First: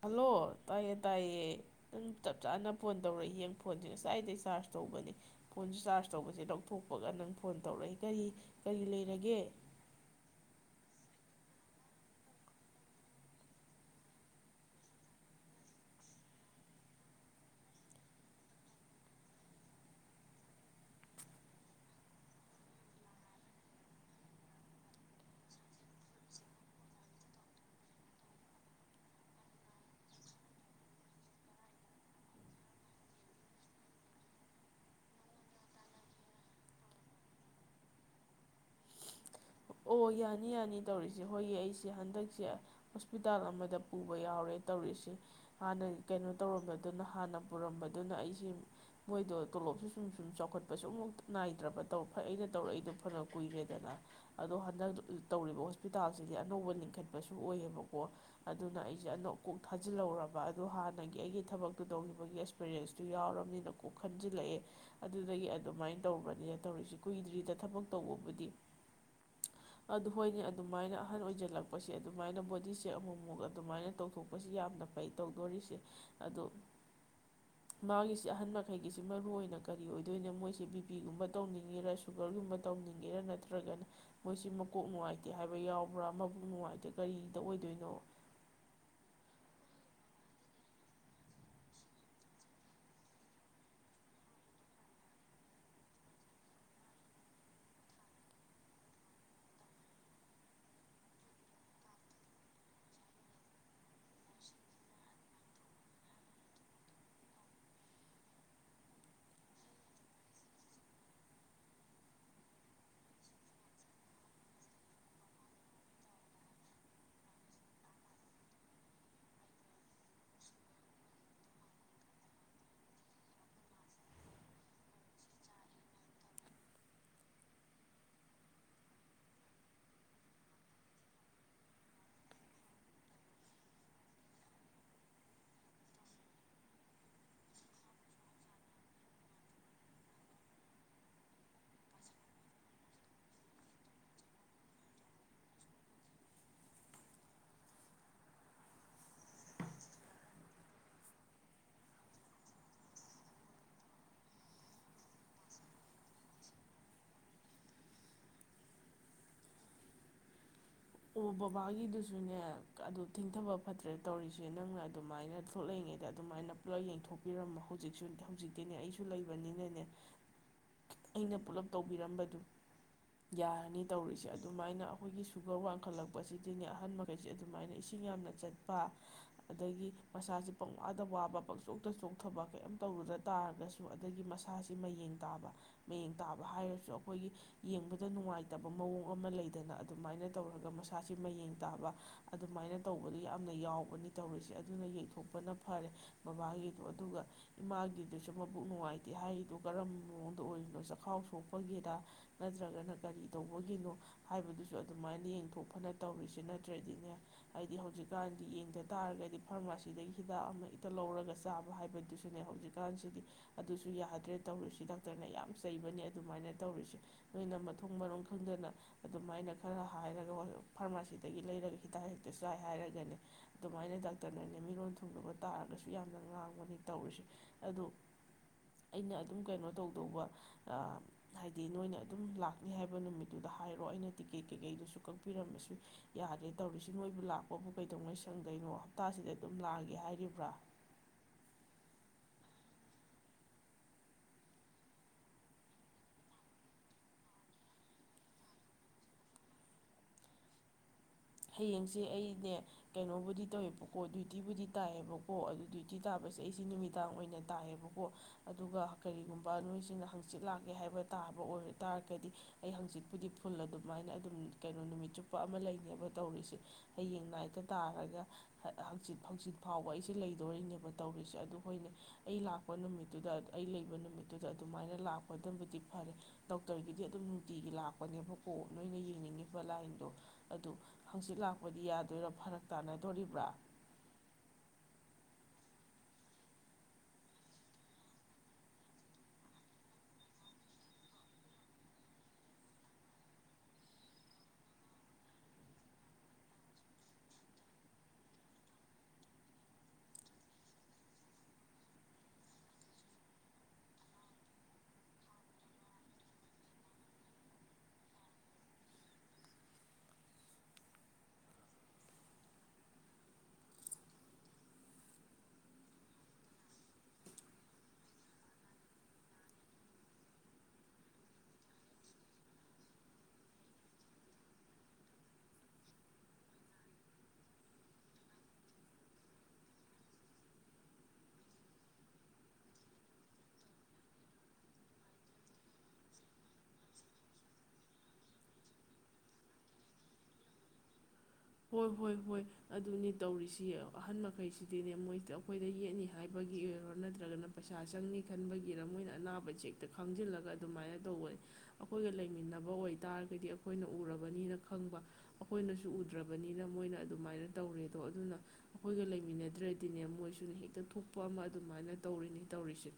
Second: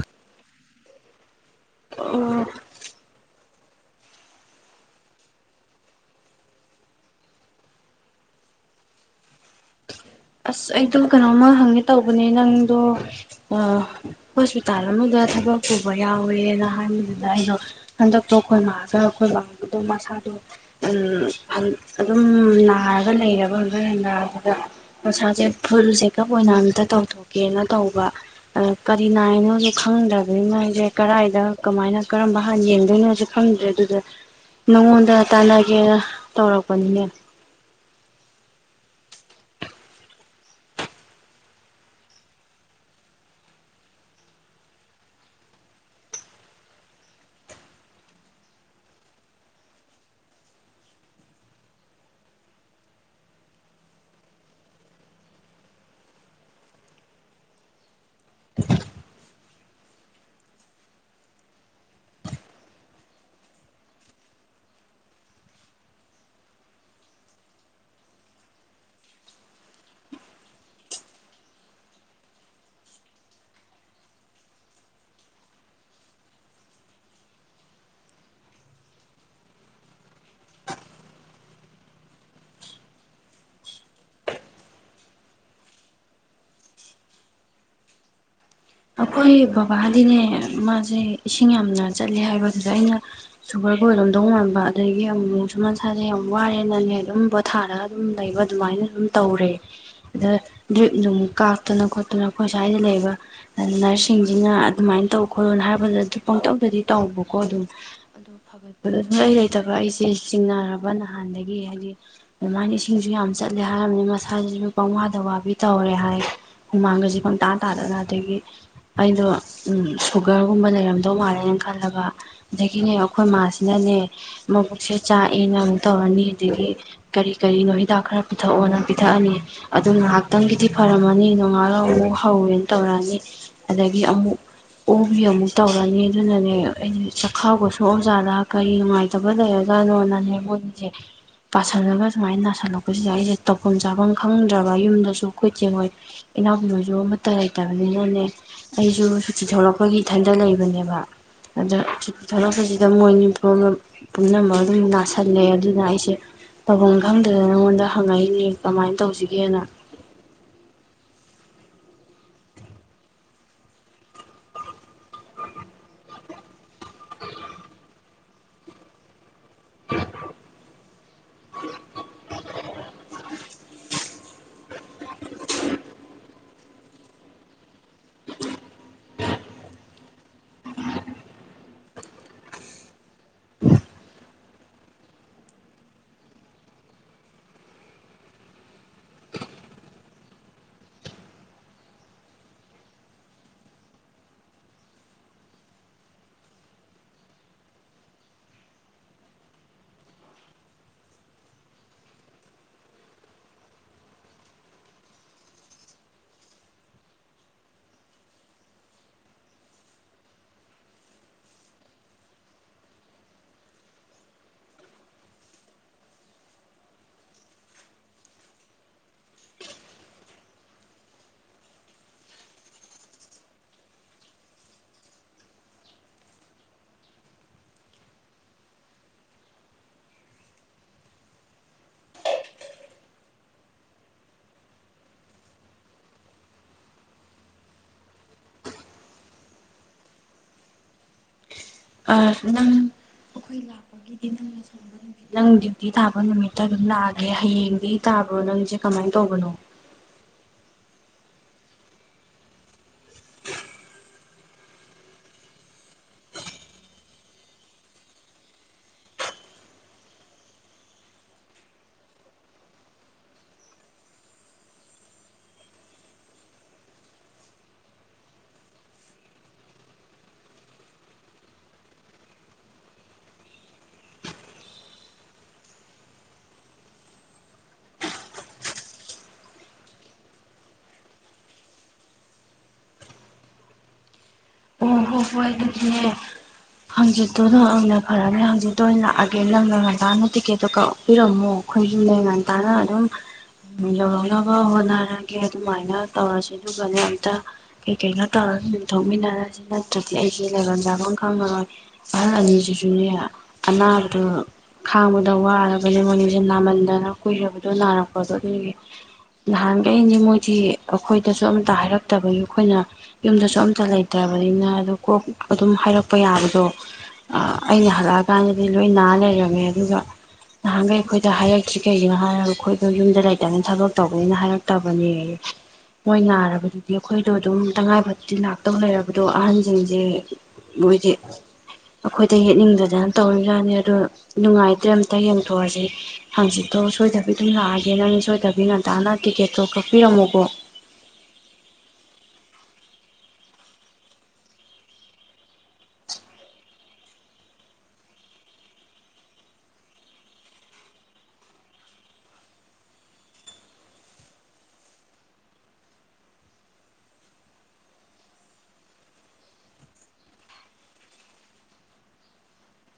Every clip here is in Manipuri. ꯍꯜꯂꯣ ꯇꯥꯏꯌꯦ ꯇꯥꯏꯌꯦ ꯅꯖꯨ ꯆꯞ ꯑꯣ ꯆꯥꯅ ꯐꯣꯟ ꯇꯧꯔꯛꯏ ꯌꯦ ꯐꯣꯟꯁꯦ ꯉꯁꯥꯏꯗꯩ ꯆꯥꯔꯖ ꯇꯧꯕꯅꯤ ꯐꯣꯟꯁꯦ ꯆꯥꯔꯖ ꯇꯧꯕꯁꯦ ꯂꯧꯊꯣꯛꯄꯒ ꯅꯪ ꯐꯣꯟ ꯇꯧꯔꯛꯏ ꯀꯔꯤ ꯀꯔꯤ ꯂꯩꯔꯒꯦ ꯑꯁ ꯑꯩꯗꯣ ꯀꯩꯅꯣꯝꯃ ꯍꯪꯉꯦ ꯇꯧꯕꯅꯦ ꯅꯪꯗꯣ ꯑꯥ ꯍꯣꯁꯄꯤꯇꯥꯜ ꯑꯃꯗ ꯊꯕꯛ ꯄꯨꯕ ꯌꯥꯎꯋꯦꯅ ꯍꯥꯏꯕꯗꯨꯗ ꯑꯩꯗꯣ ꯍꯟꯗꯛꯇꯣ ꯑꯩꯈꯣꯏ ꯃꯥꯒ ꯑꯩꯈꯣꯏ ꯕꯒꯗꯣ ꯃꯁꯥꯗꯣ ꯎꯝ ꯑꯗꯨꯝ ꯅꯥꯔꯒ ꯂꯩꯔꯕ ꯑꯗꯨꯗ ꯍꯟꯅ ꯅꯥꯕꯗ ꯃꯁꯥꯁꯦ ꯐꯨꯜ ꯆꯦꯛꯀꯞ ꯑꯣꯏꯅ ꯑꯝꯇ ꯇꯧꯊꯣꯛꯀꯦꯅ ꯇꯧꯕ ꯑ ꯀꯔꯤ ꯅꯥꯏꯅꯣꯁꯨ ꯈꯪꯗ꯭ꯔꯥꯕꯅꯤꯅ ꯑꯩꯁꯦ ꯀꯗꯥꯥꯏꯗ ꯀꯃꯥꯏꯅ ꯀꯔꯝꯕ ꯍꯥꯟꯅ ꯌꯦꯡꯗꯣꯏꯅꯣꯁꯨ ꯈꯪꯗ꯭ꯔꯦ ꯑꯗꯨꯗ ꯅꯉꯣꯟꯗ ꯇꯥꯟꯅꯒꯦꯅ ꯇꯧꯔꯛꯄꯅꯤꯅꯦ ꯑꯣ ꯌꯥꯅꯤ ꯌꯥꯅꯤ ꯇꯧꯔꯤꯁꯦ ꯍꯣꯏ ꯑꯩꯁꯦ ꯍꯟꯗꯛꯁꯦ ꯍꯣꯁꯄꯤꯇꯥꯜ ꯑꯃꯗ ꯄꯨꯕ ꯌꯥꯎꯔꯦ ꯇꯧꯔꯤꯁꯦ ꯍꯥꯟꯅ ꯀꯩꯅꯣ ꯇꯧꯔꯝꯕꯗꯨꯅ ꯍꯥꯟꯅ ꯄꯨꯔꯝꯕꯗꯨꯅ ꯑꯩꯁꯦ ꯃꯣꯏꯗꯣ ꯇꯣꯂꯣꯞꯁꯨ ꯁꯨꯝ ꯁꯨꯝ ꯆꯥꯎꯈꯠꯄꯁꯨ ꯑꯃꯨꯛ ꯅꯥꯏꯗ꯭ꯔꯕ ꯇꯧ ꯐꯩ ꯑꯩꯅ ꯇꯧꯔꯛꯏꯗꯣ ꯐꯅ ꯀꯨꯏꯔꯛꯑꯗꯅ ꯑꯗꯣ ꯍꯟꯗꯛ ꯇꯧꯔꯤꯕ ꯍꯣꯁꯄꯤꯇꯥꯜꯁꯤꯗꯤ ꯑꯅꯧꯕ ꯂꯤꯡꯈꯠꯄꯁꯨ ꯑꯣꯏꯌꯦꯕꯀꯣ ꯑꯗꯨꯅ ꯑꯩꯁꯦ ꯑꯅꯣ ꯀꯣꯛ ꯊꯥꯖꯤꯜꯍꯧꯔꯕ ꯑꯗꯣ ꯍꯥꯟꯅꯒꯤ ꯑꯩꯒꯤ ꯊꯕꯛꯇꯨ ꯇꯧꯈꯤꯕꯒꯤ ꯑꯦꯛꯁꯄꯔꯤꯦꯟꯁꯇꯨ ꯌꯥꯎꯔꯕꯅꯤꯅ ꯀꯣꯛ ꯈꯟꯖꯤꯜꯂꯛꯑꯦ ꯑꯗꯨꯗꯒꯤ ꯑꯗꯨꯃꯥꯏꯅ ꯇꯧꯕꯅꯤꯅ ꯇꯧꯔꯤꯁꯤ ꯀꯨꯏꯗ꯭ꯔꯤꯗ ꯊꯕꯛ ꯇꯧꯕꯕꯨꯗꯤ ꯑꯗꯨ ꯍꯣꯏꯅꯦ ꯑꯗꯨꯃꯥꯏꯅ ꯑꯍꯟ ꯑꯣꯏꯁꯤꯜꯂꯛꯄꯁꯦ ꯑꯗꯨꯃꯥꯏꯅ ꯕꯣꯗꯤ ꯆꯦꯛ ꯑꯃꯨꯛꯃꯨꯛ ꯑꯗꯨꯃꯥꯏꯅ ꯇꯧꯊꯣꯛꯄꯁꯤ ꯌꯥꯝꯅ ꯐꯩ ꯇꯧꯗꯣꯔꯤꯁꯦ ꯑꯗꯣ ꯃꯥꯒꯤꯁꯤ ꯑꯍꯟ ꯃꯈꯩꯒꯤꯁꯤ ꯃꯔꯨꯏ ꯑꯣꯏꯅ ꯀꯔꯤ ꯑꯣꯏꯗꯣꯏꯅꯣ ꯃꯣꯏꯁꯦ ꯕꯤ ꯄꯤꯒꯨꯝꯕ ꯇꯧꯅꯤꯡꯉꯤꯔꯥ ꯁꯨꯒꯔꯒꯨꯝꯕ ꯇꯧꯅꯤꯡꯉꯤꯔꯥ ꯅꯠꯇ꯭ꯔꯒꯅ ꯃꯣꯏꯁꯤ ꯃꯀꯣꯛ ꯅꯨꯡꯉꯥꯏꯇꯦ ꯍꯥꯏꯕ ꯌꯥꯎꯕ꯭ꯔꯥ ꯃꯕꯨꯛ ꯅꯨꯡꯉꯥꯏꯇꯦ ꯀꯔꯤꯗ ꯑꯣꯏꯗꯣꯏꯅꯣ ꯑꯩꯈꯣꯏ ꯕꯕꯥꯗꯤꯅꯦ ꯃꯥꯁꯦ ꯏꯁꯤꯡ ꯌꯥꯝꯅ ꯆꯠꯂꯦ ꯍꯥꯏꯕꯗꯨꯗ ꯑꯩꯅ ꯁꯨꯒꯔꯒ ꯑꯣꯏꯔꯝꯗꯣꯢ ꯃꯥꯟꯕ ꯑꯗꯒꯤ ꯑꯃꯨꯛꯁꯨꯨ ꯃꯁꯥꯁꯦ ꯌꯥꯝ ꯋꯥꯔꯦꯅꯅꯦ ꯑꯗꯨꯝ ꯄꯣꯊꯥꯔꯒ ꯑꯗꯨꯝ ꯂꯩꯕ ꯑꯗꯨꯃꯥꯏꯅ ꯑꯗꯨꯝ ꯇꯧꯔꯦ ꯑꯗ ꯗ꯭ꯔꯤꯞ ꯅꯨꯡ ꯀꯥꯞꯇꯅ ꯈꯣꯠꯇꯅ ꯑꯩꯈꯣꯏ ꯁ꯭ꯋꯥꯏꯗ ꯂꯩꯕ ꯑꯗꯨ ꯅꯔꯁꯁꯤꯡꯁꯤꯅ ꯑꯗꯨꯃꯥꯏꯅ ꯇꯧ ꯈꯣꯠꯂꯣꯅ ꯍꯥꯏꯔꯛꯕꯗ ꯑꯗꯨ ꯄꯪꯇꯧꯗꯗꯤ ꯇꯧꯕꯀꯣ ꯑꯗꯨꯝ ꯑꯗꯨ ꯐꯒꯠꯄꯗꯣ ꯁꯨꯛꯂꯩ ꯂꯩꯇꯕ ꯑꯩꯁꯦ ꯆꯤꯡꯅꯔꯕ ꯅꯍꯥꯟꯗꯒꯤ ꯍꯥꯏꯗꯤ ꯑꯗꯨꯃꯥꯏꯅ ꯏꯁꯤꯡꯁꯨ ꯌꯥꯝ ꯆꯠꯂꯦ ꯍꯥꯏꯔꯕꯅꯤꯅ ꯃꯁꯥꯁꯤꯁꯨ ꯄꯪꯋꯥꯗ ꯋꯥꯕꯤ ꯇꯧꯔꯦ ꯍꯥꯏ ꯍꯨꯃꯥꯡꯒꯁꯦ ꯄꯪꯇꯥ ꯇꯥꯗꯅ ꯑꯗꯒꯤ ꯑꯩꯗꯣ ꯎꯝ ꯁꯨꯒꯔꯒꯨꯝꯕ ꯂꯩꯔꯝꯗꯧ ꯃꯥꯜꯂꯦꯅ ꯈꯜꯂꯕ ꯑꯗꯒꯤꯅꯦ ꯑꯩꯈꯣꯏ ꯃꯥꯁꯤꯅꯅꯦ ꯃꯕꯨꯛꯁꯦ ꯆꯥꯛꯑꯦꯅ ꯑꯃꯨꯛ ꯇꯧꯔꯅꯤ ꯑꯗꯒꯤ ꯀꯔꯤ ꯀꯔꯤꯅꯣ ꯍꯤꯗꯥꯛ ꯈꯔ ꯄꯤꯊꯛꯑꯣꯅ ꯄꯤꯊꯛꯑꯅꯤ ꯑꯗꯨ ꯉꯥꯏꯍꯥꯛꯇꯪꯒꯤꯗꯤ ꯐꯔꯝꯃꯅꯤ ꯅꯣꯡꯉꯥꯜꯂꯒ ꯑꯃꯨꯛ ꯍꯧꯋꯦꯅ ꯇꯧꯔꯛꯑꯅꯤ ꯑꯗꯒꯤ ꯑꯃꯨꯛ ꯑꯣꯕꯤ ꯑꯃꯨꯛ ꯇꯧꯔꯅꯤ ꯑꯗꯨꯅꯅꯦ ꯑꯩꯗꯤ ꯆꯥꯛꯈꯥꯎꯒ ꯁꯣꯛꯑꯖꯥꯠꯂ ꯀꯔꯤ ꯅꯨꯡꯉꯥꯏꯇꯕ ꯂꯩꯔꯒꯥꯠꯅꯣꯅꯅꯦ ꯃꯣꯏꯁꯦ ꯄꯥꯁꯜꯂꯒ ꯁꯨꯃꯥꯏꯅ ꯅꯥꯁꯤꯜꯂꯛꯄꯁꯤꯗ ꯑꯩꯁꯦ ꯇꯧꯐꯝ ꯆꯥꯐꯝ ꯈꯪꯗ꯭ꯔꯕ ꯌꯨꯝꯗꯁꯨ ꯑꯩꯈꯣꯏ ꯆꯦꯉꯣꯏ ꯏꯅꯥꯎꯄꯤ ꯍꯣꯏꯁꯨ ꯑꯃꯠꯇ ꯂꯩꯇꯕꯅꯤ ꯑꯗꯨꯅꯅꯦ ꯑꯩꯁꯨ ꯁꯨꯇꯤ ꯊꯣꯛꯂꯛꯄꯒꯤ ꯏꯊꯟꯇ ꯂꯩꯕꯅꯦꯕ ꯑꯗ ꯁꯨꯇꯤ ꯊꯣꯛꯂꯛꯄꯁꯤꯗ ꯃꯣꯏꯅꯤꯄꯨꯔꯝ ꯄꯨꯝꯅꯃꯛ ꯑꯗꯨꯝ ꯅꯥꯁꯜꯂꯦ ꯑꯗꯨꯅ ꯑꯩꯁꯦ ꯇꯧꯐꯝ ꯈꯪꯗꯗꯅ ꯅꯉꯣꯟꯗ ꯍꯪꯉꯛꯏꯅꯦ ꯀꯃꯥꯏꯅ ꯇꯧꯁꯤꯒꯦꯅ ꯑꯣ ꯕꯕꯥꯒꯤꯗꯨꯁꯨꯅꯦ ꯑꯗꯨ ꯊꯦꯡꯊꯕ ꯐꯠꯇ꯭ꯔꯦ ꯇꯧꯔꯤꯁꯦ ꯅꯪꯅ ꯑꯗꯨꯃꯥꯏꯅ ꯊꯣꯛꯂꯛꯏꯉꯩꯗ ꯑꯗꯨꯃꯥꯏꯅ ꯄꯨꯂꯞ ꯌꯦꯡꯊꯣꯛꯄꯤꯔꯝꯃꯣ ꯍꯧꯖꯤꯛꯁꯨ ꯍꯧꯖꯤꯛꯇꯤꯅꯦ ꯑꯩꯁꯨ ꯂꯩ ꯅꯤꯅꯅꯦ ꯈꯤꯠ ꯑꯩꯅ ꯄꯨꯂꯞ ꯇꯧꯕꯤꯔꯝꯕꯗꯨ ꯌꯥꯔꯅꯤ ꯇꯧꯔꯤꯁꯦ ꯑꯗꯨꯃꯥꯏꯅ ꯑꯩꯈꯣꯏꯒꯤ ꯁꯨꯒꯔ ꯋꯥꯡ ꯍꯧꯖꯤꯛꯇꯤꯅꯦ ꯑꯍꯟ ꯃꯈꯩꯁꯦ ꯑꯗꯨꯃꯥꯏꯅ ꯏꯁꯤꯡ ꯏꯁꯤꯡ ꯌꯥꯝꯅ ꯆꯠꯄ ꯑꯗꯒꯤ ꯃꯁꯁꯦ ꯄꯪꯋꯥꯗ ꯋꯥꯕ ꯄꯪꯆꯣꯛꯇ ꯆꯣꯛꯊꯕ ꯀꯩꯝ ꯇꯧꯔꯨꯗ ꯇꯥꯔꯒꯁꯨ ꯑꯗꯒꯤ ꯃꯁꯥꯁꯤ ꯃꯌꯦꯡ ꯇꯥꯕ ꯃꯌꯦꯡ ꯇꯥꯕ ꯍꯥꯏꯔꯁꯨ ꯑꯩꯈꯣꯏꯒꯤ ꯌꯦꯡꯕꯗ ꯅꯨꯡꯉꯥꯏꯇꯕ ꯃꯑꯣꯡ ꯑꯃ ꯂꯩꯗꯅ ꯑꯗꯨꯃꯥꯏꯅ ꯇꯧꯔ ꯑꯗꯨꯒ ꯃꯁꯥꯁꯤ ꯃꯌꯦꯡ ꯇꯥꯕ ꯑꯗꯨꯃꯥꯏꯅ ꯇꯧꯕꯗꯨ ꯌꯥꯝꯅ ꯌꯥꯎꯕꯅꯤ ꯇꯧꯔꯤꯁꯦ ꯑꯗꯨꯅ ꯌꯦꯡꯊꯣꯛꯄꯅ ꯐꯔꯦ ꯕꯕꯥꯒꯤꯗꯣ ꯑꯗꯨꯒ ꯏꯃꯥꯒꯤꯗꯨꯁꯨ ꯃꯕꯨꯛ ꯅꯨꯡꯉꯥꯏꯇꯦ ꯍꯥꯏꯔꯤꯗꯨ ꯀꯔꯝꯕ ꯃꯑꯣꯡꯗ ꯑꯣꯏꯔꯤꯅꯣ ꯆꯈꯥꯎ ꯁꯣꯛꯄꯒꯦꯔ ꯅꯠꯇ꯭ꯔꯒꯅ ꯀꯔꯤ ꯇꯧꯕꯒꯤꯅꯣ ꯍꯥꯏꯕꯗꯨꯁꯨ ꯑꯗꯨꯃꯥꯏꯅ ꯌꯦꯡꯊꯣꯛ ꯕꯨꯛ ꯐꯅ ꯇꯧꯔꯤꯁꯤ ꯅꯠꯇ꯭ꯔꯗꯤꯅꯦ ꯍꯥꯏꯗꯤ ꯍꯧꯖꯤꯛꯀꯥꯟꯗꯤ ꯌꯦꯡꯗ ꯇꯥꯔꯒꯗꯤ ꯐꯥꯔꯃꯥꯁꯤꯗꯒꯤ ꯍꯤꯗꯥꯛ ꯑꯃ ꯍꯦꯛꯇ ꯂꯧꯔꯒ ꯆꯥꯕ ꯍꯥꯏꯕꯗꯨꯁꯨꯅꯦ ꯍꯧꯖꯤꯛꯀꯥꯟꯁꯤꯗꯤ ꯑꯗꯨꯁꯨ ꯌꯥꯗ꯭ꯔꯦ ꯇꯧꯔꯤꯁꯤ ꯗꯥꯛꯇꯔꯅ ꯌꯥꯝ ꯆꯩꯕꯅꯦ ꯑꯗꯨꯃꯥꯏꯅ ꯇꯧꯔꯤꯁꯤ ꯅꯣꯏꯅ ꯃꯊꯣꯡ ꯃꯔꯣꯡ ꯈꯪꯗꯅ ꯑꯗꯨꯃꯥꯏꯅ ꯈꯔ ꯍꯥꯏꯔꯒ ꯋꯥ ꯐꯥꯔꯃꯥꯁꯤꯗꯒꯤ ꯂꯩꯔꯒ ꯍꯤꯗꯥꯛ ꯍꯦꯛꯇ ꯆꯥꯏ ꯍꯥꯏꯔꯒꯅꯦ ꯑꯗꯨꯃꯥꯏꯅ ꯗꯥꯛꯇꯔꯅꯅꯦ ꯃꯤꯔꯣꯟ ꯊꯨꯡꯗꯕ ꯇꯥꯔꯒꯁꯨ ꯌꯥꯝꯅ ꯉꯥꯡꯕꯅꯤ ꯇꯧꯔꯤꯁꯦ ꯑꯗꯣ ꯑꯩꯅ ꯑꯗꯨꯝ ꯀꯩꯅꯣ ꯇꯧꯗꯧꯕ ꯍꯥꯏꯗꯤ ꯅꯣꯏꯅ ꯑꯗꯨꯝ ꯂꯥꯛꯅꯤ ꯍꯥꯏꯕ ꯅꯨꯃꯤꯠꯇꯨꯗ ꯍꯥꯏꯔꯣ ꯑꯩꯅ ꯇꯤꯛꯀꯦꯠ ꯀꯩꯀꯩꯗꯨꯁꯨ ꯀꯛ ꯄꯤꯔꯝꯕꯁꯨ ꯌꯥꯗꯦ ꯇꯧꯔꯤꯁꯤ ꯅꯣꯏꯕꯨ ꯂꯥꯛꯄꯕꯨ ꯀꯩꯗꯧꯉꯩ ꯁꯪꯗꯣꯏꯅꯣ ꯍꯞꯇꯥꯁꯤꯗ ꯑꯗꯨꯝ ꯂꯥꯛꯑꯒꯦ ꯍꯥꯏꯔꯤꯕ꯭ꯔꯥ ꯑ ꯅꯪ ꯑꯩꯈꯣꯏ ꯂꯥꯛꯄꯒꯤꯗꯤ ꯅꯪꯅ ꯁꯪꯕ ꯅꯪ ꯗ꯭ꯌꯨꯇꯤ ꯇꯥꯕ ꯅꯨꯃꯤꯠꯇ ꯑꯗꯨꯝ ꯂꯥꯛꯑꯒꯦ ꯍꯌꯦꯡꯗꯤ ꯇꯥꯕ꯭ꯔꯣ ꯅꯪꯁꯦ ꯀꯃꯥꯏꯅ ꯇꯧꯕꯅꯣ ꯍꯌꯦꯡꯁꯦ ꯑꯩꯅꯦ ꯀꯩꯅꯣꯕꯨꯗꯤ ꯇꯧꯋꯦꯕꯀꯣ ꯗ꯭ꯌꯨꯇꯤꯕꯨꯗꯤ ꯇꯥꯏꯌꯦꯕꯀꯣ ꯑꯗꯨ ꯗ꯭ꯌꯨꯇꯤ ꯇꯥꯕꯁꯦ ꯑꯩꯁꯦ ꯅꯨꯃꯤꯗꯥꯡ ꯑꯣꯏꯅ ꯇꯥꯏꯌꯦꯕꯀꯣ ꯑꯗꯨꯒ ꯀꯔꯤꯒꯨꯝꯕ ꯅꯣꯏꯁꯤꯅ ꯍꯪꯆꯤꯠ ꯂꯥꯛꯀꯦ ꯍꯥꯏꯕ ꯇꯥꯕ ꯑꯣꯏ ꯇꯥꯔꯒꯗꯤ ꯑꯩ ꯍꯪꯆꯤꯠꯄꯨꯗꯤ ꯐꯨꯜ ꯑꯗꯨꯃꯥꯏꯅ ꯑꯗꯨꯝ ꯀꯩꯅꯣ ꯅꯨꯃꯤꯠ ꯆꯨꯞꯄ ꯑꯃ ꯂꯩꯅꯦꯕ ꯇꯧꯔꯤꯁꯦ ꯍꯌꯦꯡ ꯅꯥꯏꯠꯇꯥ ꯇꯥꯔꯒ ꯍꯪꯆꯤꯠ ꯍꯪꯆꯤꯠ ꯐꯥꯎꯕ ꯑꯩꯁꯦ ꯂꯩꯗꯣꯔꯤꯅꯦꯕ ꯇꯧꯔꯤꯁꯦ ꯑꯗꯨ ꯍꯣꯏꯅꯦ ꯑꯩ ꯂꯥꯛꯄ ꯅꯨꯃꯤꯠꯇꯨꯗ ꯑꯩ ꯂꯩꯕ ꯅꯨꯃꯤꯠꯇꯨꯗ ꯑꯗꯨꯃꯥꯏꯅ ꯂꯥꯛꯄꯗꯕꯨꯗꯤ ꯐꯔꯦ ꯗꯣꯛꯇꯔꯒꯤꯗꯤ ꯑꯗꯨꯝ ꯅꯨꯡꯇꯤꯒꯤ ꯂꯥꯛꯄꯅꯦꯕꯀꯣ ꯅꯣꯏꯅ ꯌꯦꯡꯅꯤꯡꯉꯤꯕ ꯂꯥꯏꯟꯗꯣ ꯑꯗꯨ ꯍꯪꯆꯤꯠ ꯂꯥꯛꯄꯗꯤ ꯌꯥꯗꯣꯏꯔꯥ ꯐꯔꯛ ꯇꯥꯅꯗꯣꯔꯤꯕ꯭ꯔꯥ ꯑꯣ ꯍꯣꯢ ꯍꯣꯏ ꯑꯗꯨꯗꯤꯅꯦ ꯍꯪꯆꯤꯠꯇꯨꯗ ꯑꯣꯢꯅ ꯐꯔꯅ ꯍꯪꯆꯤꯠꯇꯨ ꯑꯣꯏꯅ ꯂꯥꯛꯑꯒꯦ ꯅꯪ ꯅ ꯉꯟꯇꯥꯥꯅ ꯇꯤꯛꯀꯦꯠꯇꯣ ꯀꯛꯄꯤꯔꯝꯃꯣ ꯑꯩꯈꯣꯏꯁꯨꯅꯦ ꯉꯟꯇꯥꯅ ꯑꯗꯨꯝ ꯌꯧꯔꯛꯅꯕ ꯍꯣꯠꯅꯔꯒꯦ ꯑꯗꯨꯃꯥꯏꯅ ꯇꯧꯔꯁꯦ ꯑꯗꯨꯒꯅꯦ ꯑꯝꯇ ꯀꯩꯀꯩꯅꯣ ꯇꯧꯔꯁꯨ ꯑꯗꯨꯝ ꯊꯣꯛꯃꯤꯟꯅꯔꯁꯦ ꯑꯗꯨ ꯅꯠꯇ꯭ꯔꯗꯤ ꯑꯩꯁꯦ ꯂꯩꯕꯝ ꯆꯥꯐꯝ ꯈꯪꯉꯥꯔꯣꯏ ꯑꯍꯜ ꯑꯅꯤꯁꯤꯁꯨꯅꯦ ꯑꯅꯥꯕꯗꯨ ꯈꯥꯡꯕꯗ ꯋꯥꯔꯕꯅꯦ ꯃꯣꯏꯅꯤꯁꯦ ꯅꯥꯝꯃꯟꯗꯅ ꯀꯨꯏꯔꯕꯗꯣ ꯅꯥꯔꯛꯄꯗꯣ ꯑꯗꯨꯒꯤ ꯅꯍꯥꯟꯈꯩꯅꯦ ꯃꯣꯏꯗꯤ ꯑꯩꯈꯣꯏꯗꯁꯨ ꯑꯝꯇ ꯍꯥꯏꯔꯛꯇꯕꯩ ꯑꯩꯈꯣꯏꯅ ꯌꯨꯝꯗꯁꯨ ꯑꯝꯇ ꯂꯩ ꯐꯠꯇ꯭ꯔꯕꯅꯤꯅ ꯑꯗꯣ ꯀꯣꯛ ꯑꯗꯨꯝ ꯍꯥꯏꯔꯛꯄ ꯌꯥꯕꯗꯣ ꯑꯩꯅ ꯍꯜꯂꯛꯑꯀꯥꯟꯗꯗꯤ ꯂꯣꯏ ꯅꯥꯔ ꯂꯩꯔꯝꯃꯦ ꯑꯗꯨꯒ ꯅꯍꯥꯟꯈꯩ ꯑꯩꯈꯣꯏꯗ ꯍꯥꯏꯔꯛꯇ꯭ꯔꯤ ꯀꯩꯒꯤꯅꯣ ꯍꯥꯏꯔꯒ ꯑꯩꯈꯣꯏꯗꯣ ꯌꯨꯝꯗ ꯂꯩꯇꯕꯅꯤꯅ ꯊꯥꯕꯛꯇꯧꯕꯅꯤꯅ ꯍꯥꯏꯔꯛꯇꯕꯅꯦ ꯃꯣꯏ ꯅꯥꯔꯕꯗꯨꯗꯤ ꯑꯩꯈꯣꯏꯗꯣ ꯑꯗꯨꯝ ꯇꯉꯥꯏ ꯐꯗ꯭ꯔꯥꯗꯤ ꯂꯥꯛꯇꯧ ꯂꯩꯔ ꯑꯗꯣ ꯑꯍꯟꯁꯤꯡꯁꯦ ꯃꯣꯏꯗꯤ ꯑꯩꯈꯣꯏꯗ ꯌꯦꯠꯅꯤꯡꯗꯗꯥꯅ ꯇꯧꯔꯤ ꯖꯥꯠꯅꯤ ꯑꯗꯨꯗꯣ ꯅꯨꯡꯉꯥꯏꯇ꯭ꯔꯦ ꯑꯝꯇ ꯌꯦꯡꯊꯣꯛꯑꯁꯤ ꯍꯪꯆꯤꯠꯇꯣ ꯁꯣꯏꯗꯕꯤ ꯑꯗꯨꯝ ꯂꯥꯛꯑꯒꯦ ꯅꯪ ꯁꯣꯏꯗꯕꯤ ꯉꯟꯇꯥꯅ ꯇꯤꯛꯀꯦꯠꯇꯣ ꯀꯛꯄꯤꯔꯝꯃꯣꯀꯣ ꯍꯣꯏ ꯍꯣꯏ ꯍꯣꯏ ꯑꯗꯨꯅꯤ ꯇꯧꯔꯤꯁꯤ ꯑꯍꯟ ꯃꯈꯩꯁꯤꯗꯤꯅꯦ ꯃꯣꯏꯗꯤ ꯑꯩꯈꯣꯏꯗ ꯌꯦꯠꯅꯤ ꯍꯥꯏꯕꯒꯤꯔ ꯅꯠꯇ꯭ꯔꯒꯅ ꯄꯩꯁꯥ ꯆꯪꯅꯤ ꯈꯟꯕꯒꯤꯔ ꯃꯣꯏꯅ ꯑꯅꯥꯕꯖꯦ ꯌꯦꯛꯇ ꯈꯥꯢꯖꯤꯜꯂꯒ ꯑꯗꯨꯃꯥꯏꯅ ꯇꯧꯕꯅꯤ ꯑꯩꯈꯣꯏꯒ ꯂꯩꯃꯤꯟꯅꯕ ꯑꯣꯏꯇꯥꯔꯒꯗꯤ ꯑꯩꯈꯣꯏꯅ ꯎꯔꯕꯅꯤꯅ ꯈꯪꯕ ꯑꯩꯈꯣꯏꯅꯁꯨ ꯎꯗ ꯐꯠꯇ꯭ꯔꯕꯅꯤꯅ ꯃꯣꯏꯅ ꯑꯗꯨꯃꯥꯏꯅ ꯇꯧꯔꯦꯗꯣ ꯑꯗꯨꯅ ꯑꯩꯈꯣꯏꯒ ꯂꯩꯃꯤꯟꯅꯗ꯭ꯔꯗꯤꯅꯦ ꯃꯣꯏꯁꯨꯅꯦ ꯍꯦꯛꯇ ꯊꯣꯛꯄ ꯑꯃ ꯑꯗꯨꯃꯥꯏꯅ ꯇꯧꯔꯤꯅꯤ ꯇꯧꯔꯤꯁꯦ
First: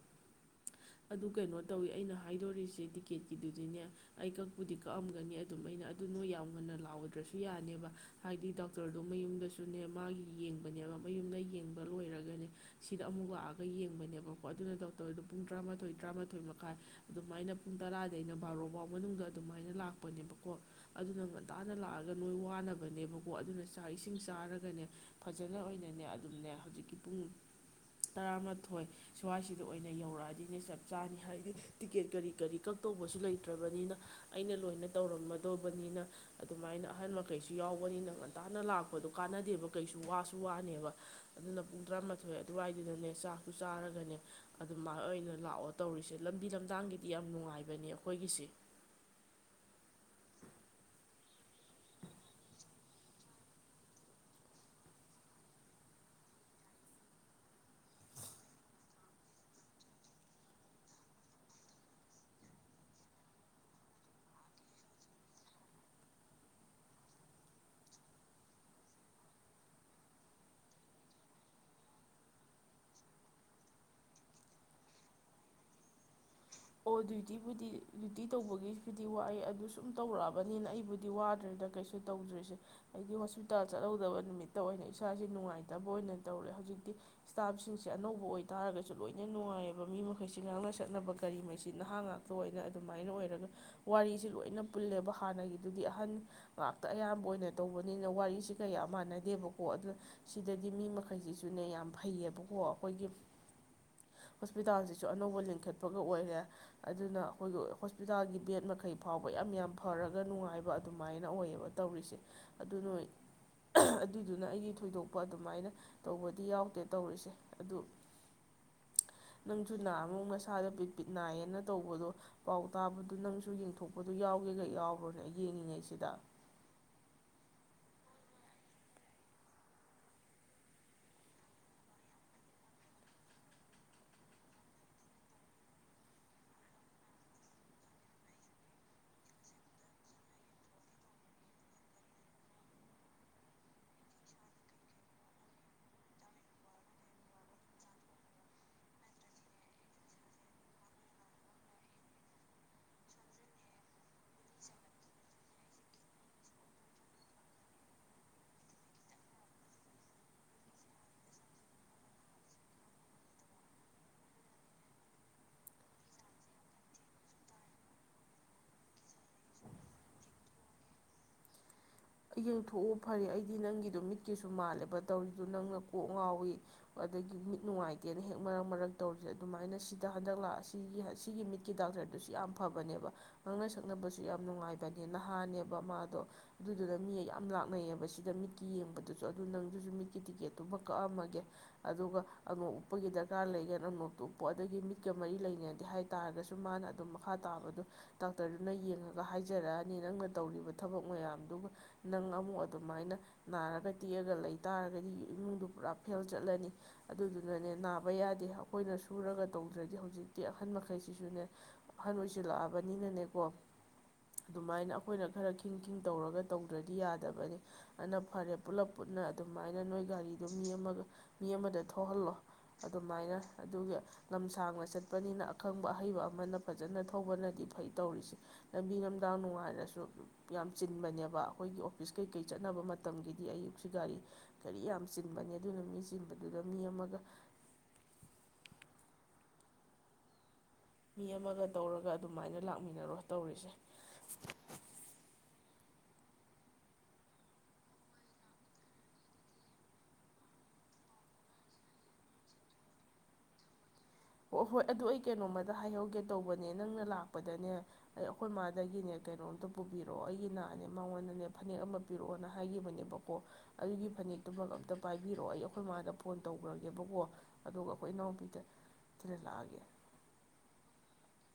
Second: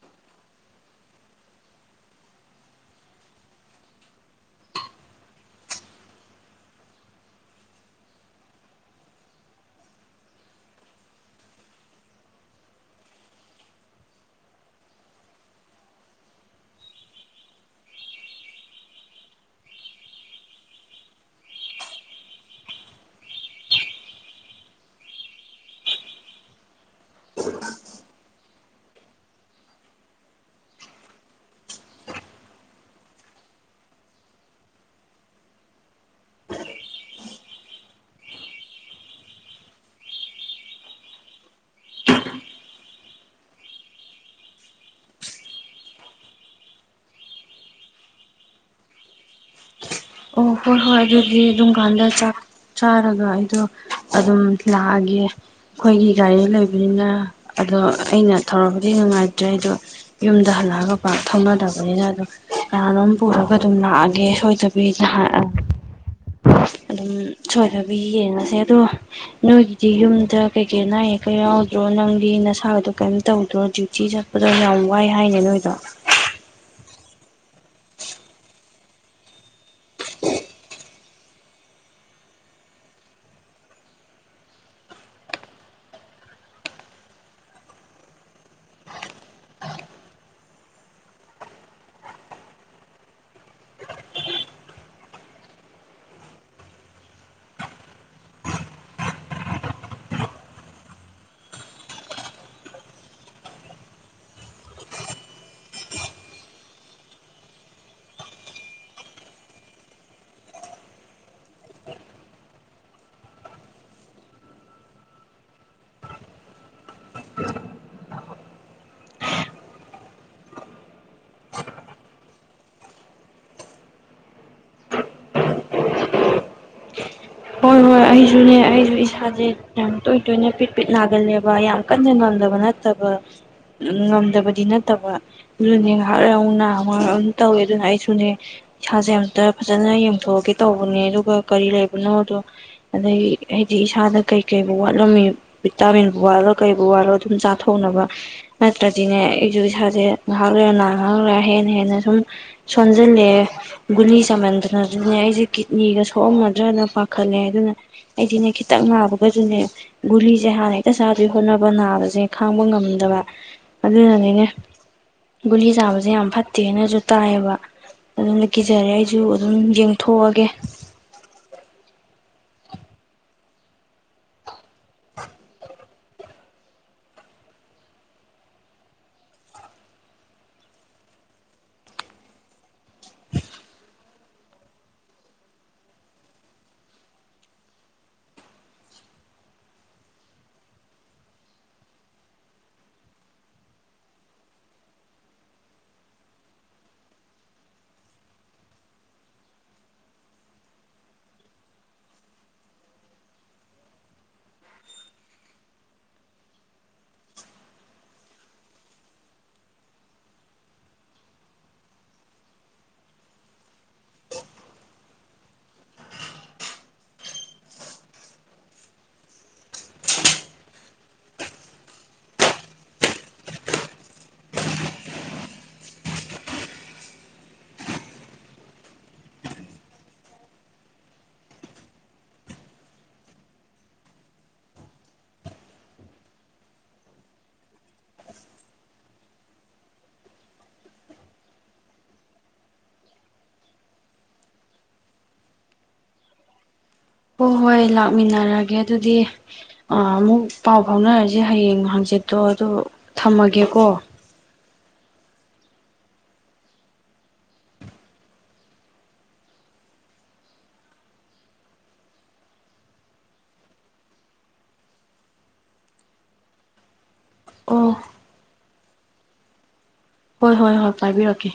ꯑꯗꯨ ꯀꯩꯅꯣ ꯇꯧꯋꯤ ꯑꯩꯅ ꯍꯥꯏꯗꯣꯔꯤꯁꯦ ꯇꯤꯛꯀꯦꯠꯀꯤꯗꯨꯗꯤꯅꯦ ꯑꯩ ꯀꯛꯄꯨꯗꯤ ꯀꯛꯑꯝꯒꯅꯤ ꯑꯗꯨꯝ ꯑꯩꯅ ꯑꯗꯨ ꯅꯣꯢ ꯌꯥꯝ ꯉꯟꯅ ꯂꯥꯎꯗ꯭ꯔꯁꯨ ꯌꯥꯅꯦꯕ ꯍꯥꯏꯗꯤ ꯗꯣꯛꯇꯔꯗꯣ ꯃꯌꯨꯝꯗꯁꯨꯅꯦ ꯃꯥꯒꯤ ꯌꯦꯡꯕꯅꯦꯕ ꯃꯌꯨꯝꯗ ꯌꯦꯡꯕ ꯂꯣꯏꯔꯒꯅꯦ ꯁꯤꯗ ꯑꯃꯨꯛ ꯂꯥꯛꯑꯒ ꯌꯦꯡꯕꯅꯦꯕꯀꯣ ꯑꯗꯨꯅ ꯗꯣꯛꯇꯔꯗꯨ ꯄꯨꯡ ꯇꯔꯥꯃꯥꯊꯣꯏ ꯇꯔꯥꯃꯥꯊꯣꯏ ꯃꯈꯥꯏ ꯑꯗꯨꯃꯥꯏꯅ ꯄꯨꯡ ꯇꯔꯥꯗꯩꯅ ꯕꯥꯔꯣꯐꯥꯎ ꯃꯅꯨꯡꯗ ꯑꯗꯨꯃꯥꯏꯅ ꯂꯥꯛꯄꯅꯦꯕꯀꯣ ꯑꯗꯨꯅ ꯉꯟꯇꯥꯅ ꯂꯥꯛꯑꯒ ꯅꯣꯏ ꯋꯥꯅꯕ ꯅꯦꯕꯀꯣ ꯑꯗꯨꯅ ꯆꯥꯛ ꯏꯁꯤꯡ ꯆꯥꯔꯒꯅꯦ ꯐꯖꯅ ꯑꯣꯏꯅꯅꯦ ꯑꯗꯨꯝꯅꯦ ꯍꯧꯖꯤꯛꯀꯤ ꯄꯨꯡ ꯇꯔꯥꯃꯥꯊꯣꯏ ꯁ꯭ꯋꯥꯏꯁꯤꯗ ꯑꯣꯏꯅ ꯌꯧꯔꯛꯑꯗꯤꯅꯦ ꯆꯞ ꯆꯥꯅꯤ ꯍꯥꯏꯗꯤ ꯇꯤꯀꯦꯠ ꯀꯔꯤ ꯀꯔꯤ ꯀꯛꯛꯇꯧꯕꯁꯨ ꯂꯩꯇ꯭ꯔꯕꯅꯤꯅ ꯑꯩꯅ ꯂꯣꯏꯅ ꯇꯧꯔꯝꯃꯗꯧꯕꯅꯤꯅ ꯑꯗꯨꯃꯥꯏꯅ ꯑꯍꯟ ꯃꯈꯩꯁꯨ ꯁꯨ ꯌꯥꯎꯕꯅꯤꯅ ꯉꯟꯇꯥꯅ ꯂꯥꯛꯄꯗꯣ ꯀꯥꯟꯅꯗꯦꯕ ꯀꯩꯁꯨ ꯋꯥꯁꯨ ꯋꯥꯅꯦꯕ ꯑꯗꯨꯅ ꯄꯨꯡ ꯇꯔꯥꯃꯥꯊꯣꯏ ꯑꯗꯨꯋꯥꯏꯗꯨꯗꯅꯦ ꯆꯥꯛꯁꯨ ꯆꯥꯔꯒꯅꯦ ꯑꯗꯨꯃꯥꯏ ꯑꯣꯏꯅ ꯂꯥꯛꯑꯣ ꯇꯧꯔꯤꯁꯦ ꯂꯝꯕꯤ ꯂꯝꯗꯥꯡꯒꯤꯗꯤ ꯌꯥꯝ ꯅꯨꯡꯉꯥꯏꯕꯅꯦ ꯑꯩꯈꯣꯏꯒꯤꯁꯦ ꯑꯣ ꯍꯣꯏ ꯍꯣꯏ ꯑꯗꯨꯗꯤ ꯑꯗꯨꯝꯀꯥꯟꯗꯥ ꯆꯥꯛ ꯆꯥꯔꯒ ꯑꯩꯗꯣ ꯑꯗꯨꯝ ꯂꯥꯛꯑꯒꯦ ꯑꯩꯈꯣꯏꯒꯤ ꯒꯥꯔꯤ ꯂꯩꯕꯅꯤꯅ ꯑꯗꯣ ꯑꯩꯅ ꯊꯧꯔꯕꯗꯤ ꯅꯨꯡꯉꯥꯏꯇ꯭ꯔꯦ ꯑꯩꯗꯣ ꯌꯨꯝꯗ ꯍꯜꯂꯛꯑꯒ ꯄꯥꯛ ꯊꯧꯅꯗꯔꯕꯅꯤꯅ ꯑꯗꯣ ꯀꯅꯥꯅꯣꯝ ꯄꯨꯔꯒ ꯑꯗꯨꯝ ꯂꯥꯛꯑꯒꯦ ꯁꯣꯏꯗ ꯑꯗꯨꯝ ꯁꯣꯏꯗꯕꯤ ꯌꯦꯡꯉꯥꯁꯦ ꯑꯗꯣ ꯅꯣꯏꯒꯤꯗꯤ ꯌꯨꯝꯗ ꯀꯩꯀꯩ ꯑꯅꯥ ꯑꯌꯦꯛꯀ ꯌꯥꯎꯗ꯭ꯔꯣ ꯅꯪꯗꯤ ꯅꯁꯥꯒꯗꯣ ꯀꯔꯤꯝ ꯇꯧꯗ꯭ꯔꯣ ꯗ꯭ꯌꯨꯇꯤ ꯆꯠꯄꯗꯣ ꯌꯥꯝ ꯋꯥꯏ ꯍꯥꯏꯅꯦ ꯅꯣꯏꯗꯣ ꯑꯣ ꯗ꯭ꯌꯨꯇꯤꯕꯨꯗꯤ ꯗ꯭ꯌꯨꯇꯤ ꯇꯧꯕꯒꯤꯕꯨꯗꯤ ꯋꯥꯌꯦ ꯑꯗꯨ ꯁꯨꯝ ꯇꯧꯔꯛꯑꯕꯅꯤꯅ ꯑꯩꯕꯨꯗꯤ ꯋꯥꯗ꯭ꯔꯦꯗ ꯀꯩꯁꯨ ꯇꯧꯗ꯭ꯔꯤꯁꯦ ꯑꯩꯗꯤ ꯍꯣꯁꯄꯤꯇꯥꯜ ꯆꯠꯍꯧꯗꯕ ꯅꯨꯃꯤꯠꯇ ꯑꯣꯏꯅ ꯏꯁꯥꯁꯦ ꯅꯨꯡꯉꯥꯏꯇꯕ ꯑꯣꯏꯅ ꯇꯧꯔꯦ ꯍꯧꯖꯤꯛꯇꯤ ꯁꯇꯥꯐꯁꯤꯡꯁꯦ ꯑꯅꯧꯕ ꯑꯣꯏꯇꯥꯥꯔꯒꯁꯨ ꯂꯣꯏꯅ ꯅꯨꯡꯉꯥꯏꯌꯦꯕ ꯃꯤ ꯃꯈꯩꯁꯦ ꯉꯥꯡꯅ ꯁꯛꯅꯕꯒ ꯀꯔꯤꯃꯩꯁꯤꯠ ꯅꯍꯪꯉꯛꯇ꯭ꯔꯣꯅ ꯑꯣꯏꯅ ꯑꯗꯨꯃꯥꯏꯅ ꯑꯣꯏꯔꯒ ꯋꯥꯔꯤꯁꯤ ꯂꯣꯏꯅ ꯄꯨꯜꯂꯦꯕ ꯍꯥꯟꯅꯒꯤꯗꯨꯗꯤ ꯑꯍꯟ ꯉꯥꯛꯇ ꯑꯌꯥꯝꯕ ꯑꯣꯏꯅ ꯇꯧꯕꯅꯤꯅ ꯋꯥꯔꯤꯁꯤ ꯀꯌꯥ ꯃꯥꯟꯅꯗꯦꯕꯀꯣ ꯑꯗꯨꯅ ꯁꯤꯗꯗꯤ ꯃꯤ ꯃꯈꯩꯁꯤꯁꯨꯅꯦ ꯌꯥꯝ ꯐꯩꯌꯦꯕꯀꯣ ꯑꯩꯈꯣꯏꯒꯤ ꯍꯣꯁꯄꯤꯇꯥꯜꯁꯤꯁꯨ ꯑꯅꯧꯕ ꯂꯤꯡꯈꯠ ꯈꯣꯠꯄꯒ ꯑꯣꯏꯔꯦ ꯑꯗꯨꯅ ꯑꯩꯈꯣꯏꯒꯤ ꯍꯣꯁꯄꯤꯇꯥꯜꯒꯤ ꯕꯦꯠ ꯃꯈꯩ ꯐꯥꯎꯕ ꯌꯥꯝ ꯌꯥꯝ ꯐꯔꯒ ꯅꯨꯡꯉꯥꯏꯕ ꯑꯗꯨꯃꯥꯏꯅ ꯑꯣꯏꯌꯦꯕ ꯇꯧꯔꯤꯁꯦ ꯑꯗꯨꯅ ꯅꯣꯢ ꯑꯗꯨꯏꯗꯨꯅ ꯑꯩꯗꯤ ꯊꯣꯏꯗꯣꯛꯄ ꯑꯗꯨꯃꯥꯏꯅ ꯇꯧꯕꯗꯤ ꯌꯥꯎꯗꯦꯗ ꯇꯧꯔꯤꯁꯦ ꯑꯗꯨ ꯅꯪꯁꯨ ꯅꯍꯟꯃꯨꯛ ꯅꯁꯛ ꯏꯁꯥꯗꯣ ꯄꯤꯠ ꯄꯤꯠ ꯅꯥꯏꯌꯦꯅ ꯇꯧꯕꯗꯣ ꯄꯥꯎ ꯇꯥꯕꯗꯨ ꯅꯪꯁꯨ ꯌꯦꯡꯊꯣꯛꯄꯗꯨ ꯌꯥꯎꯒꯦꯒ ꯌꯥꯎꯔꯣꯅꯦ ꯌꯦꯡꯉꯤꯉꯩꯁꯤꯗ ꯍꯣꯏ ꯍꯣꯏ ꯑꯩꯁꯨꯅꯦ ꯑꯩꯁꯨ ꯏꯁꯥꯁꯦ ꯌꯥꯝ ꯇꯣꯏ ꯇꯣꯏꯅ ꯄꯤꯠ ꯄꯤꯠ ꯅꯥꯒꯜꯂꯦꯕ ꯌꯥꯝ ꯀꯟꯅ ꯉꯝꯗꯕ ꯅꯠꯇꯕ ꯉꯝꯗꯕꯗꯤ ꯅꯠꯇꯕ ꯑꯗꯨꯅꯦ ꯉꯥꯏꯍꯥꯛ ꯂꯩꯔꯑꯃꯨꯛ ꯅꯥ ꯉꯥꯢꯍꯥꯛ ꯑꯗꯨꯝ ꯊꯧꯋꯦ ꯑꯗꯨꯅ ꯑꯩꯁꯨꯅꯦ ꯏꯁꯥꯁꯦ ꯑꯝꯇ ꯐꯖꯅ ꯌꯦꯡꯊꯣꯛꯑꯒꯦ ꯇꯧꯕꯅꯦ ꯑꯗꯨꯒ ꯀꯔꯤ ꯂꯩꯕ ꯅꯣꯗꯣ ꯑꯗꯒꯤ ꯑꯩꯗꯤ ꯏꯁꯥꯗ ꯀꯩꯀꯩꯕꯨ ꯋꯥꯠꯂꯝꯃꯤ ꯚꯤꯇꯥꯃꯤꯟꯕꯨ ꯋꯥꯠꯂꯣ ꯀꯩꯕꯨ ꯋꯥꯠꯂꯣ ꯑꯗꯨꯝ ꯆꯥꯊꯣꯛꯅꯕ ꯅꯠꯇ꯭ꯔꯗꯤꯅꯦ ꯑꯩꯁꯨ ꯏꯁꯥꯁꯦ ꯉꯥꯏꯍꯥꯛ ꯂꯩꯔꯥ ꯅꯔꯛ ꯉꯥꯏꯍꯥꯛ ꯂꯩꯔ ꯍꯦꯟꯅ ꯍꯦꯟꯅ ꯁꯨꯝ ꯁꯣꯟꯖꯜꯂꯛꯑꯦ ꯒꯨꯂꯤ ꯆꯥꯃꯟꯗꯅ ꯑꯗꯨꯅꯦ ꯑꯩꯁꯦ ꯀꯤꯗꯅꯤꯒ ꯁꯣꯛꯑꯝꯃꯗ꯭ꯔꯥꯅ ꯄꯥꯈꯠꯂꯦ ꯑꯗꯨꯅ ꯑꯩꯗꯤꯅꯦ ꯈꯤꯇꯪ ꯅꯥꯕꯒꯁꯨꯅꯦ ꯒꯨꯂꯤꯁꯦ ꯍꯥꯟꯅ ꯍꯦꯛꯇ ꯆꯥꯗꯣꯏ ꯍꯣꯠꯅꯕ ꯅꯥꯕꯁꯦ ꯈꯥꯡꯕ ꯉꯝꯗꯕ ꯑꯗꯨꯅꯅꯤꯅꯦ ꯒꯨꯂꯤ ꯆꯕꯁꯦ ꯌꯥꯝ ꯐꯠꯇꯦꯅꯁꯨ ꯇꯥꯏꯌꯦꯕ ꯑꯗꯨꯅ ꯀꯤꯖꯔꯦ ꯑꯩꯁꯨ ꯑꯗꯨꯝ ꯌꯦꯡꯊꯣꯛꯑꯒꯦ [unintelligible] ꯌꯦꯡꯊꯣꯛꯎ ꯐꯔꯦ ꯑꯩꯗꯤ ꯅꯪꯒꯤꯗꯨ ꯃꯤꯠꯀꯤꯁꯨ ꯃꯥꯜꯂꯦ ꯕꯇꯧꯔꯤꯗꯨ ꯅꯪꯅ ꯀꯣꯛ ꯉꯥꯎꯏꯤ ꯑꯗꯒꯤ ꯃꯤꯠ ꯅꯨꯡꯉꯥꯏꯇꯦꯅ ꯍꯦꯛ ꯃꯔꯛ ꯃꯔꯛ ꯇꯧꯔꯤꯁꯦ ꯑꯗꯨꯃꯥꯏꯅ ꯁꯤꯗ ꯍꯟꯗꯛ ꯂꯥꯛ ꯁꯤꯒꯤ ꯁꯤꯒꯤ ꯃꯤꯠꯀꯤ ꯗꯥꯛꯇꯔꯗꯨꯁꯨ ꯌꯥꯝ ꯐꯕꯅꯦꯕ ꯉꯥꯡꯅ ꯁꯛꯅꯕꯁꯨ ꯌꯥꯝ ꯅꯨꯡꯉꯥꯏꯕꯅꯦ ꯅꯍꯥꯅꯦꯕ ꯃꯥꯗꯣ ꯑꯗꯨꯗꯨꯅ ꯃꯤ ꯌꯥꯝ ꯂꯥꯛꯅꯩꯌꯦꯕ ꯁꯤꯗ ꯃꯤꯠꯀꯤ ꯌꯦꯡꯕꯗꯨꯁꯨ ꯑꯗꯨ ꯅꯪꯗꯨꯁꯨ ꯃꯤꯠꯀꯤ ꯇꯤꯀꯦꯠꯇꯨꯃ ꯀꯛꯑꯝꯃꯒꯦ ꯑꯗꯨꯒ ꯑꯅꯣꯞ ꯎꯞꯄꯒꯤ ꯗꯔꯀꯥꯔ ꯂꯩꯒꯅ ꯑꯅꯣꯞꯇꯣ ꯎꯞꯄꯣ ꯑꯗꯒꯤ ꯃꯤꯠꯀ ꯃꯔꯤ ꯂꯩꯅꯗꯦ ꯍꯥꯏ ꯇꯥꯔꯒꯁꯨ ꯃꯥꯅ ꯑꯗꯨꯝ ꯃꯈꯥ ꯇꯥꯕꯗꯨ ꯗꯥꯛꯇꯔꯗꯨꯅ ꯌꯦꯡꯉꯒ ꯍꯥꯏꯖꯔꯛꯑꯅꯤ ꯅꯪꯅ ꯇꯧꯔꯤꯕ ꯊꯕꯛ ꯃꯌꯥꯝ ꯗꯨꯒ ꯅꯪ ꯑꯃꯨꯛ ꯑꯗꯨꯃꯥꯏꯅ ꯅꯥꯔꯒ ꯇꯦꯛꯑꯒ ꯂꯩꯇꯥꯥꯔꯒꯗꯤ ꯏꯃꯨꯡꯗꯨ ꯄꯨꯔꯥ ꯐꯦꯜ ꯆꯠꯂꯅꯤ ꯑꯗꯨꯗꯨꯅꯅꯦ ꯅꯥꯕ ꯌꯥꯗꯦ ꯑꯩꯈꯣꯏꯅ ꯁꯨꯔꯒ ꯇꯧꯗ꯭ꯔꯗꯤ ꯍꯧꯖꯤꯛꯇꯤ ꯑꯍꯟ ꯃꯈꯩꯁꯤꯁꯨꯅꯦ ꯑꯍꯟ ꯑꯣꯏꯁꯤꯜꯂꯛꯑꯕꯅꯤꯅꯅꯦꯀꯣ ꯑꯗꯨꯃꯥꯏꯅ ꯑꯩꯈꯣꯏꯅ ꯈꯔ ꯈꯤꯡ ꯈꯤꯡ ꯇꯧꯔꯒ ꯇꯧꯗ꯭ꯔꯗꯤ ꯌꯥꯗꯕꯅꯦ ꯑꯗꯨꯅ ꯐꯔꯦ ꯄꯨꯂꯞ ꯄꯨꯟꯅ ꯑꯗꯨꯃꯥꯏꯅ ꯅꯣꯏ ꯒꯥꯔꯤꯗꯣ ꯃꯤ ꯑꯃꯒ ꯃꯤ ꯑꯃꯗ ꯊꯣꯛꯍꯜꯂꯣ ꯑꯗꯨꯃꯥꯏꯅ ꯑꯗꯨꯒ ꯂꯝ ꯁꯥꯡꯅ ꯆꯠꯄꯅꯤꯅ ꯑꯈꯪꯕ ꯑꯍꯩꯕ ꯑꯃꯅ ꯐꯖꯅ ꯊꯧꯕꯅꯗꯤ ꯐꯩ ꯇꯧꯔꯤꯁꯦ ꯂꯝꯕꯤ ꯂꯝꯗꯥꯡ ꯅꯨꯡꯉꯥꯏꯔꯁꯨ ꯌꯥꯝ ꯆꯤꯟꯕꯅꯦ ꯕ ꯑꯩꯈꯣꯏꯒꯤ ꯑꯣꯐꯤꯁ ꯀꯩꯀꯩ ꯆꯠꯅꯕ ꯃꯇꯝꯒꯤꯗꯤ ꯑꯌꯨꯛꯁꯤ ꯒꯥꯔꯤ ꯒꯔꯤ ꯌꯥꯝ ꯆꯤꯟꯕꯅꯤ ꯑꯗꯨꯅ ꯃꯤ ꯆꯤꯟꯕꯗꯨꯗ ꯃꯤ ꯑꯃꯒ ꯃꯤ ꯑꯃꯒ ꯇꯧꯔꯒ ꯑꯗꯨꯃꯥꯏꯅ ꯂꯥꯛꯃꯤꯟꯅꯔꯣ ꯇꯧꯔꯤꯁꯦ ꯍꯣꯏ ꯍꯣꯏ ꯂꯥꯛꯃꯤꯟꯅꯔꯒꯦ ꯑꯗꯨꯗꯤ ꯑ ꯑꯃꯨꯛ ꯄꯥꯎ ꯐꯥꯎꯅꯔꯁꯦ ꯍꯌꯦꯡ ꯍꯪꯆꯤꯠꯇꯣ ꯑꯗꯨ ꯊꯝꯃꯒꯦꯀꯣ ꯍꯣꯏ ꯍꯣꯏ ꯑꯗꯨ ꯑꯩ ꯀꯩꯅꯣꯝꯃꯗ ꯍꯥꯏꯍꯧꯒꯦ ꯇꯧꯕꯅꯦ ꯅꯪꯅ ꯂꯥꯛꯄꯗꯅꯦ ꯑꯩ ꯑꯩꯈꯣꯏ ꯃꯥꯗꯒꯤꯅꯦ ꯀꯩꯅꯣꯝꯇ ꯄꯨꯕꯤꯔꯛꯑꯣ ꯑꯩꯒꯤ ꯅꯥꯅꯦ ꯃꯉꯣꯟꯗꯅꯦ ꯐꯅꯦꯛ ꯑꯃ ꯄꯤꯔꯛꯑꯣꯅ ꯍꯥꯏꯒꯤꯕꯅꯦꯕꯀꯣ ꯑꯗꯨꯒꯤ ꯐꯅꯦꯛꯇꯨꯃꯛ ꯑꯝꯇ ꯄꯥꯏꯕꯤꯔꯛꯑꯣ ꯑꯩ ꯑꯩꯈꯣꯏ ꯃꯥꯗ ꯐꯣꯟ ꯇꯧꯈ꯭ꯔꯒꯦꯕꯀꯣ ꯑꯗꯨꯒ ꯑꯣ ꯑꯩꯈꯣꯏ ꯏꯅꯥꯎꯄꯤꯗ ꯊꯤꯂꯟ ꯂꯥꯛꯑꯒꯦ ꯍꯣꯏ ꯍꯣꯏ ꯍꯣꯏ ꯄꯥꯏꯕꯤꯔꯛꯀꯦ